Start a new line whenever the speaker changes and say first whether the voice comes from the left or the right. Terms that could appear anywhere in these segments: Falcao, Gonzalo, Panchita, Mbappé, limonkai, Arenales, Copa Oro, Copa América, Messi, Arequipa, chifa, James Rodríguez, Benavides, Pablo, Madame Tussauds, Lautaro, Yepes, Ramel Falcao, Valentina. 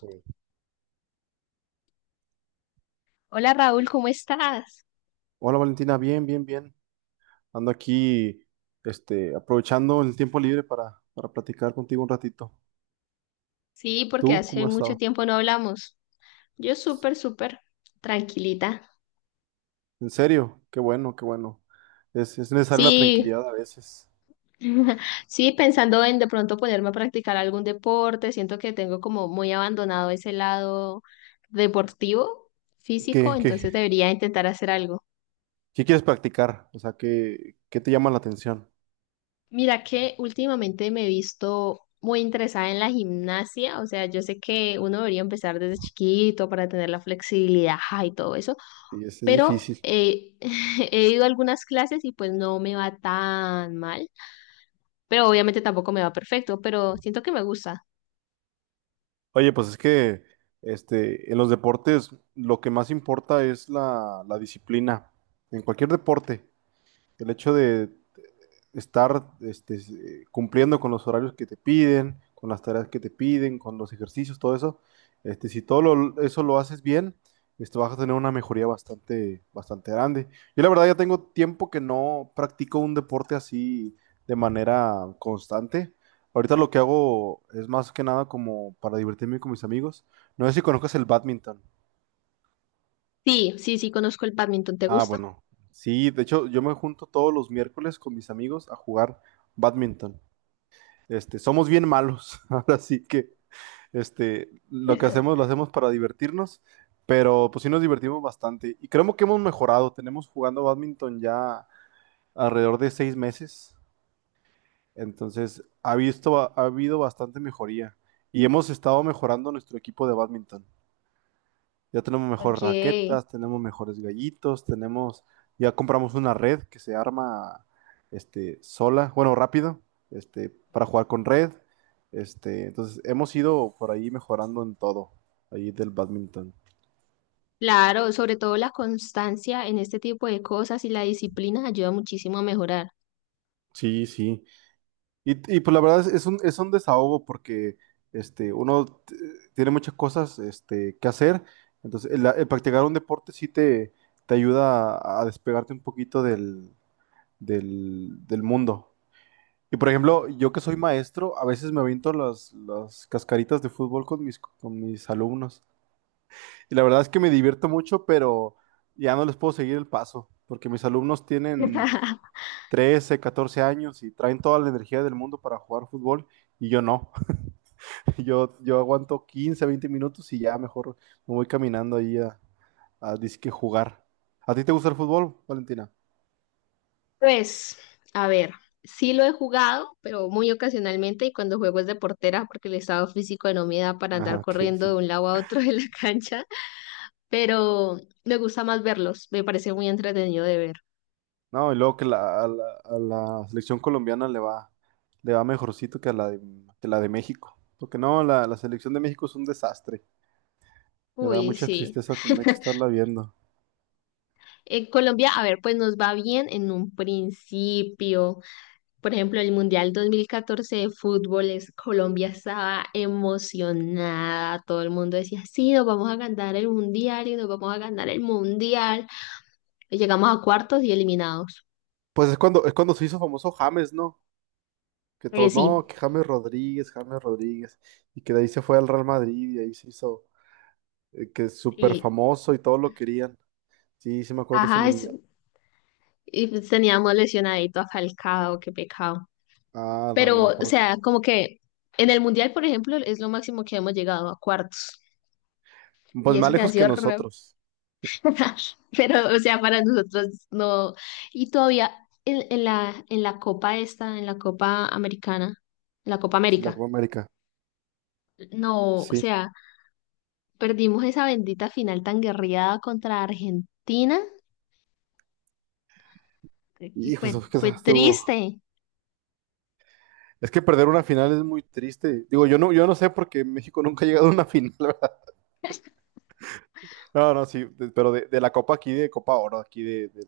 right: Sí.
left: Hola Raúl, ¿cómo estás?
right: Hola Valentina, bien, bien, bien. Ando aquí, aprovechando el tiempo libre para platicar contigo un ratito.
left: Sí, porque
right: ¿Tú
left: hace
right: cómo has
left: mucho
right: estado?
left: tiempo no hablamos. Yo súper, tranquilita.
right: En serio, qué bueno, qué bueno. Es necesaria la
left: Sí,
right: tranquilidad a veces.
left: sí, pensando en de pronto ponerme a practicar algún deporte. Siento que tengo como muy abandonado ese lado deportivo, físico,
right: ¿Qué,
left: entonces
right: qué,
left: debería intentar hacer algo.
right: qué quieres practicar? O sea, ¿ qué te llama la atención?
left: Mira que últimamente me he visto muy interesada en la gimnasia, o sea, yo sé que uno debería empezar desde chiquito para tener la flexibilidad y todo eso
right: Y es
left: pero
right: difícil.
left: he ido a algunas clases y pues no me va tan mal, pero obviamente tampoco me va perfecto, pero siento que me gusta.
right: Oye, pues es que en los deportes lo que más importa es la disciplina. En cualquier deporte, el hecho de estar cumpliendo con los horarios que te piden, con las tareas que te piden, con los ejercicios, todo eso. Si eso lo haces bien, esto vas a tener una mejoría bastante, bastante grande. Yo la verdad ya tengo tiempo que no practico un deporte así de manera constante. Ahorita lo que hago es más que nada como para divertirme con mis amigos. No sé si conozcas el badminton.
left: Sí, sí, sí, conozco el badminton. ¿Te
right: Ah,
left: gusta?
right: bueno. Sí, de hecho yo me junto todos los miércoles con mis amigos a jugar badminton. Somos bien malos, ahora sí que lo que hacemos lo hacemos para divertirnos, pero pues sí nos divertimos bastante y creemos que hemos mejorado. Tenemos jugando bádminton ya alrededor de seis meses, entonces ha habido bastante mejoría y hemos estado mejorando nuestro equipo de bádminton. Ya tenemos mejores
left: Ok.
right: raquetas, tenemos mejores gallitos, tenemos, ya compramos una red que se arma sola, bueno, rápido, para jugar con red. Entonces hemos ido por ahí mejorando en todo, ahí del badminton.
left: Claro, sobre todo la constancia en este tipo de cosas y la disciplina ayuda muchísimo a mejorar.
right: Sí, sí. Pues la verdad es es un desahogo porque este, uno t- tiene muchas cosas que hacer. Entonces, el practicar un deporte sí te ayuda a despegarte un poquito del mundo. Y por ejemplo, yo que soy maestro, a veces me aviento las cascaritas de fútbol con con mis alumnos. Y la verdad es que me divierto mucho, pero ya no les puedo seguir el paso, porque mis alumnos tienen 13 14 años y traen toda la energía del mundo para jugar fútbol y yo no. Yo aguanto 15 20 minutos y ya mejor me voy caminando a disque jugar. ¿A ti te gusta el fútbol, Valentina?
left: Pues, a ver, sí lo he jugado, pero muy ocasionalmente, y cuando juego es de portera porque el estado físico no me da para
right: Ah,
left: andar
right: ok,
left: corriendo de
right: sí.
left: un lado a otro de la cancha. Pero me gusta más verlos, me parece muy entretenido de ver.
right: No, y luego que a la selección colombiana le va mejorcito que a la de, que la de México. Porque no, la selección de México es un desastre. Me da
left: Uy,
right: mucha
left: sí.
right: tristeza tener que estarla viendo.
left: En Colombia, a ver, pues nos va bien en un principio. Por ejemplo, el Mundial 2014 de fútbol, Colombia estaba emocionada, todo el mundo decía, sí, nos vamos a ganar el Mundial y nos vamos a ganar el Mundial. Y llegamos a cuartos y eliminados.
right: Pues es cuando se hizo famoso James, ¿no? Que todos, no,
left: Sí,
right: que James Rodríguez, James Rodríguez. Y que de ahí se fue al Real Madrid y ahí se hizo, que es súper
left: y,
right: famoso y todos lo querían. Sí, sí me acuerdo de ese
left: ajá,
right: mundial.
left: y pues teníamos lesionadito a Falcao, qué pecado.
right: Ah,
left: Pero,
right: Ramel
left: o sea,
right: Falcao.
left: como que en el mundial, por ejemplo, es lo máximo que hemos llegado a cuartos.
right: Pues
left: Y
right: más
left: eso que ha
right: lejos que
left: sido raro.
right: nosotros.
left: Pero, o sea, para nosotros no. Y todavía en en la Copa esta, en la Copa Americana, en la Copa
right: Sí, la Copa
left: América.
right: América.
left: No, o
right: Sí.
left: sea, perdimos esa bendita final tan guerreada contra Argentina.
right: Hijo, eso fue que se
left: Fue
right: estuvo.
left: triste.
right: Es que perder una final es muy triste. Digo, yo no sé porque México nunca ha llegado a una final, ¿verdad? No, no, sí, de- pero de la Copa aquí, de Copa Oro, aquí de, de-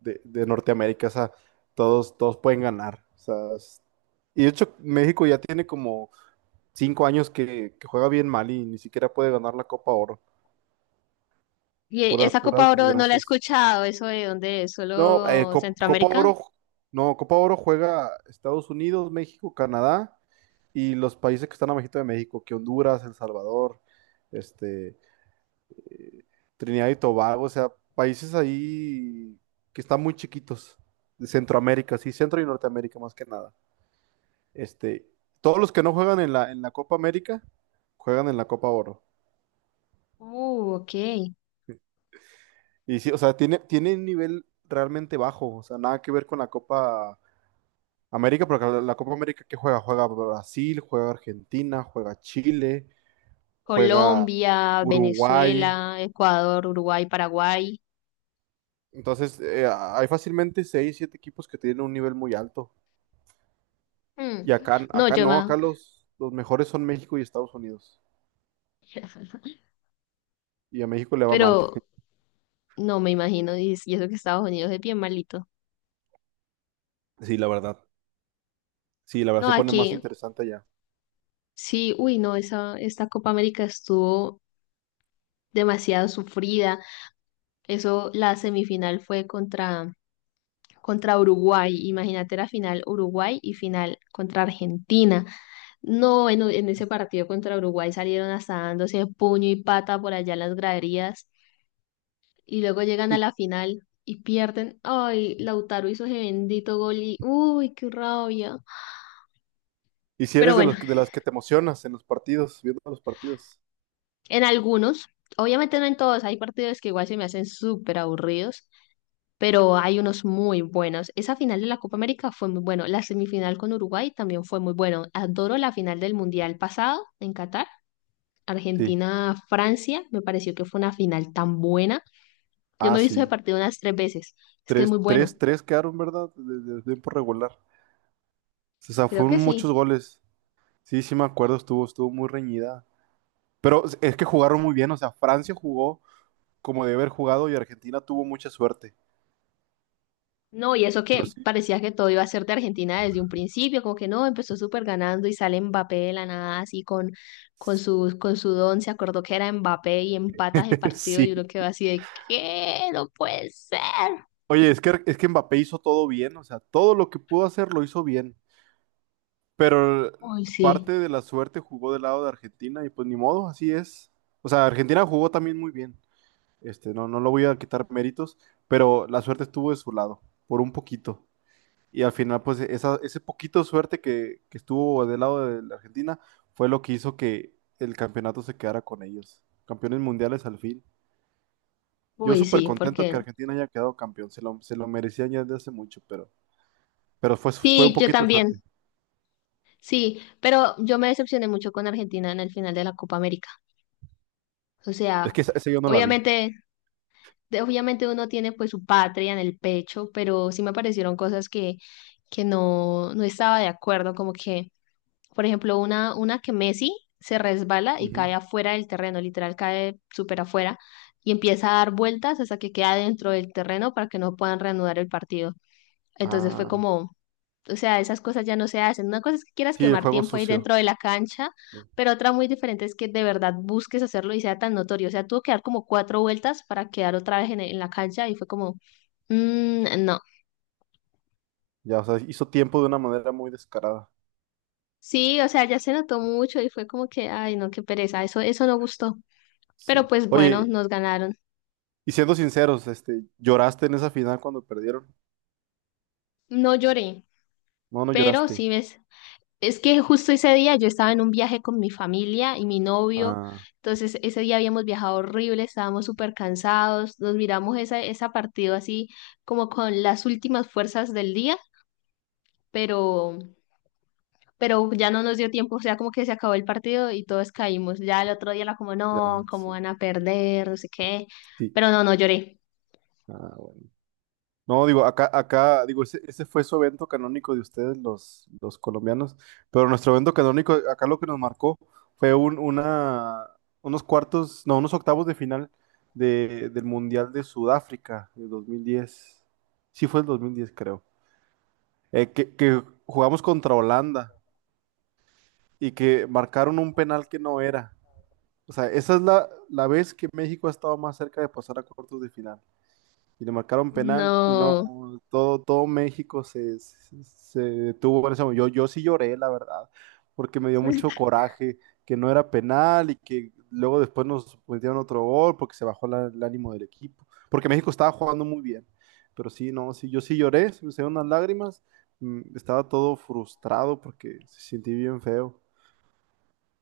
right: de- de Norteamérica, o sea, todos, todos pueden ganar. O sea, es- y de hecho, México ya tiene como cinco años que juega bien mal y ni siquiera puede ganar la Copa Oro.
left: Y
right: Puras,
left: esa
right: puras
left: Copa Oro no la he
right: desgracias.
left: escuchado, eso de dónde es,
right: No,
left: ¿solo
right: Copa
left: Centroamérica?
right: Oro, no, Copa Oro juega Estados Unidos, México, Canadá y los países que están abajito de México, que Honduras, El Salvador, este, eh, Trinidad y Tobago, o sea, países ahí que están muy chiquitos, de Centroamérica, sí, Centro y Norteamérica más que nada. Este, Todos los que no juegan en en la Copa América, juegan en la Copa Oro.
left: Ok.
right: Y sí, o sea, tiene un nivel realmente bajo, o sea, nada que ver con la Copa América, porque la Copa América que juega, juega Brasil, juega Argentina, juega Chile, juega
left: Colombia,
right: Uruguay.
left: Venezuela, Ecuador, Uruguay, Paraguay.
right: Entonces, hay fácilmente seis, siete equipos que tienen un nivel muy alto. Y
left: Mm. No,
right: acá
left: yo
right: no,
left: más.
right: acá los mejores son México y Estados Unidos. Y a México le va mal.
left: Pero no me imagino, y eso que Estados Unidos es bien malito.
right: Sí, la verdad. Sí, la verdad
left: No,
right: se pone más
left: aquí
right: interesante ya.
left: sí, uy, no, esta Copa América estuvo demasiado sufrida. Eso, la semifinal fue contra Uruguay. Imagínate la final Uruguay y final contra Argentina. No, en ese partido contra Uruguay salieron hasta dándose puño y pata por allá en las graderías. Y luego llegan a
right: Y,
left: la final y pierden. Ay, Lautaro hizo ese bendito gol y uy, qué rabia.
right: y si
left: Pero
right: eres de
left: bueno,
right: los, de las que te emocionas en los partidos, viendo los partidos.
left: en algunos, obviamente no en todos, hay partidos que igual se me hacen súper aburridos, pero hay unos muy buenos. Esa final de la Copa América fue muy bueno, la semifinal con Uruguay también fue muy bueno. Adoro la final del Mundial pasado en Qatar.
right: Sí.
left: Argentina-Francia, me pareció que fue una final tan buena. Yo
right: Ah,
left: me he visto ese
right: sí.
left: partido unas tres veces. Es que es
right: Tres,
left: muy bueno.
right: tres, tres quedaron, ¿verdad? De tiempo regular. O sea,
left: Creo
right: fueron
left: que
right: muchos
left: sí.
right: goles. Sí, sí me acuerdo, estuvo, estuvo muy reñida. Pero es que jugaron muy bien, o sea, Francia jugó como debe haber jugado y Argentina tuvo mucha suerte.
left: No, y eso
right: Pero
left: que
right: sí,
left: parecía que todo iba a ser de Argentina desde un principio, como que no, empezó súper ganando y sale Mbappé de la nada, así con, con su don, se acordó que era Mbappé y empatas de partido y
right: sí.
left: uno quedó así de, ¿qué? No puede ser.
right: Oye, es que Mbappé hizo todo bien, o sea, todo lo que pudo hacer lo hizo bien. Pero
left: Uy,
right: parte
left: sí,
right: de la suerte jugó del lado de Argentina y pues ni modo, así es. O sea, Argentina jugó también muy bien. No, no lo voy a quitar méritos, pero la suerte estuvo de su lado, por un poquito. Y al final, pues ese poquito suerte que estuvo del lado de la Argentina fue lo que hizo que el campeonato se quedara con ellos. Campeones mundiales al fin. Yo
left: uy,
right: súper
left: sí,
right: contento que
left: porque
right: Argentina haya quedado campeón. Se lo merecían ya desde hace mucho, pero fue, fue un
left: sí, yo
right: poquito de
left: también,
right: suerte.
left: sí, pero yo me decepcioné mucho con Argentina en el final de la Copa América. O
right: Es
left: sea,
right: que esa yo no la vi.
left: obviamente obviamente uno tiene pues su patria en el pecho, pero sí me aparecieron cosas que no estaba de acuerdo, como que, por ejemplo, una que Messi se resbala y
right: Ujú.
left: cae afuera del terreno, literal cae súper afuera y empieza a dar vueltas hasta que queda dentro del terreno para que no puedan reanudar el partido. Entonces fue
right: Ah,
left: como... O sea, esas cosas ya no se hacen. Una cosa es que quieras
right: sí, el
left: quemar
right: juego
left: tiempo ahí
right: sucio.
left: dentro de la cancha, pero otra muy diferente es que de verdad busques hacerlo y sea tan notorio. O sea, tuvo que dar como cuatro vueltas para quedar otra vez en la cancha y fue como, "Mm, no".
right: Ya, o sea, hizo tiempo de una manera muy descarada.
left: Sí, o sea, ya se notó mucho y fue como que, ay, no, qué pereza, eso no gustó. Pero
right: Sí.
left: pues bueno,
right: Oye,
left: nos ganaron.
right: y siendo sinceros, ¿lloraste en esa final cuando perdieron?
left: No lloré,
right: No, no
left: pero
right: lloraste.
left: sí ves, es que justo ese día yo estaba en un viaje con mi familia y mi novio,
right: Ah,
left: entonces ese día habíamos viajado horrible, estábamos súper cansados, nos miramos esa, esa partido así como con las últimas fuerzas del día, pero, pero ya no nos dio tiempo, o sea, como que se acabó el partido y todos caímos. Ya el otro día era como, no,
right: ya,
left: cómo
right: sí.
left: van a perder, no sé qué,
right: Sí.
left: pero no, no lloré.
right: Ah, bueno. No, digo, acá, acá, digo, ese fue su evento canónico de ustedes, los colombianos, pero nuestro evento canónico, acá lo que nos marcó fue unos cuartos, no, unos octavos de final del Mundial de Sudáfrica de 2010. Sí fue el 2010, creo. Que jugamos contra Holanda y que marcaron un penal que no era. O sea, esa es la vez que México ha estado más cerca de pasar a cuartos de final. Y le marcaron penal y no,
left: No,
right: todo, todo México se detuvo en ese momento. Yo sí lloré, la verdad, porque me dio mucho coraje que no era penal y que luego después nos metieron otro gol porque se bajó el ánimo del equipo, porque México estaba jugando muy bien. Pero sí, no, sí, yo sí lloré, se me salieron unas lágrimas, mm, estaba todo frustrado porque se sentí bien feo.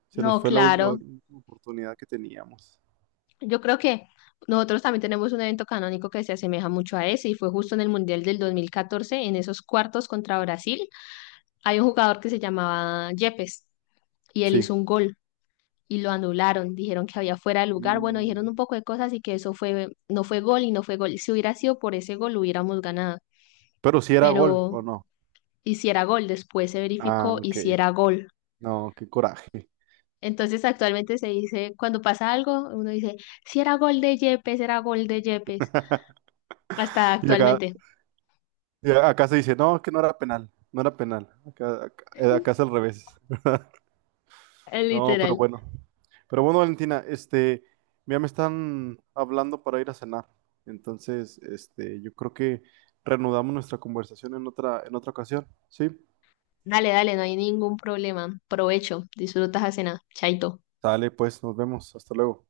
right: Se nos
left: no,
right: fue la
left: claro.
right: última oportunidad que teníamos.
left: Yo creo que nosotros también tenemos un evento canónico que se asemeja mucho a ese y fue justo en el Mundial del 2014 en esos cuartos contra Brasil. Hay un jugador que se llamaba Yepes y él
right: Sí.
left: hizo un gol y lo anularon. Dijeron que había fuera de lugar. Bueno,
right: Y-
left: dijeron un poco de cosas y que eso fue, no fue gol y no fue gol. Si hubiera sido por ese gol, hubiéramos ganado.
right: pero si era gol
left: Pero
right: o no.
left: hiciera gol, después se
right: Ah,
left: verificó,
right: ok.
left: hiciera gol.
right: No, qué coraje.
left: Entonces actualmente se dice, cuando pasa algo, uno dice, si era gol de Yepes, era gol de Yepes. Hasta
right: Y acá,
left: actualmente.
right: y acá se dice, no, que no era penal, no era penal. Acá, acá, acá es al revés. No, pero
left: Literal.
right: bueno. Pero bueno, Valentina, ya me están hablando para ir a cenar. Entonces, yo creo que reanudamos nuestra conversación en otra ocasión. Sí.
left: Dale, dale, no hay ningún problema. Provecho, disfrutas la cena. Chaito.
right: Sale, pues, nos vemos. Hasta luego.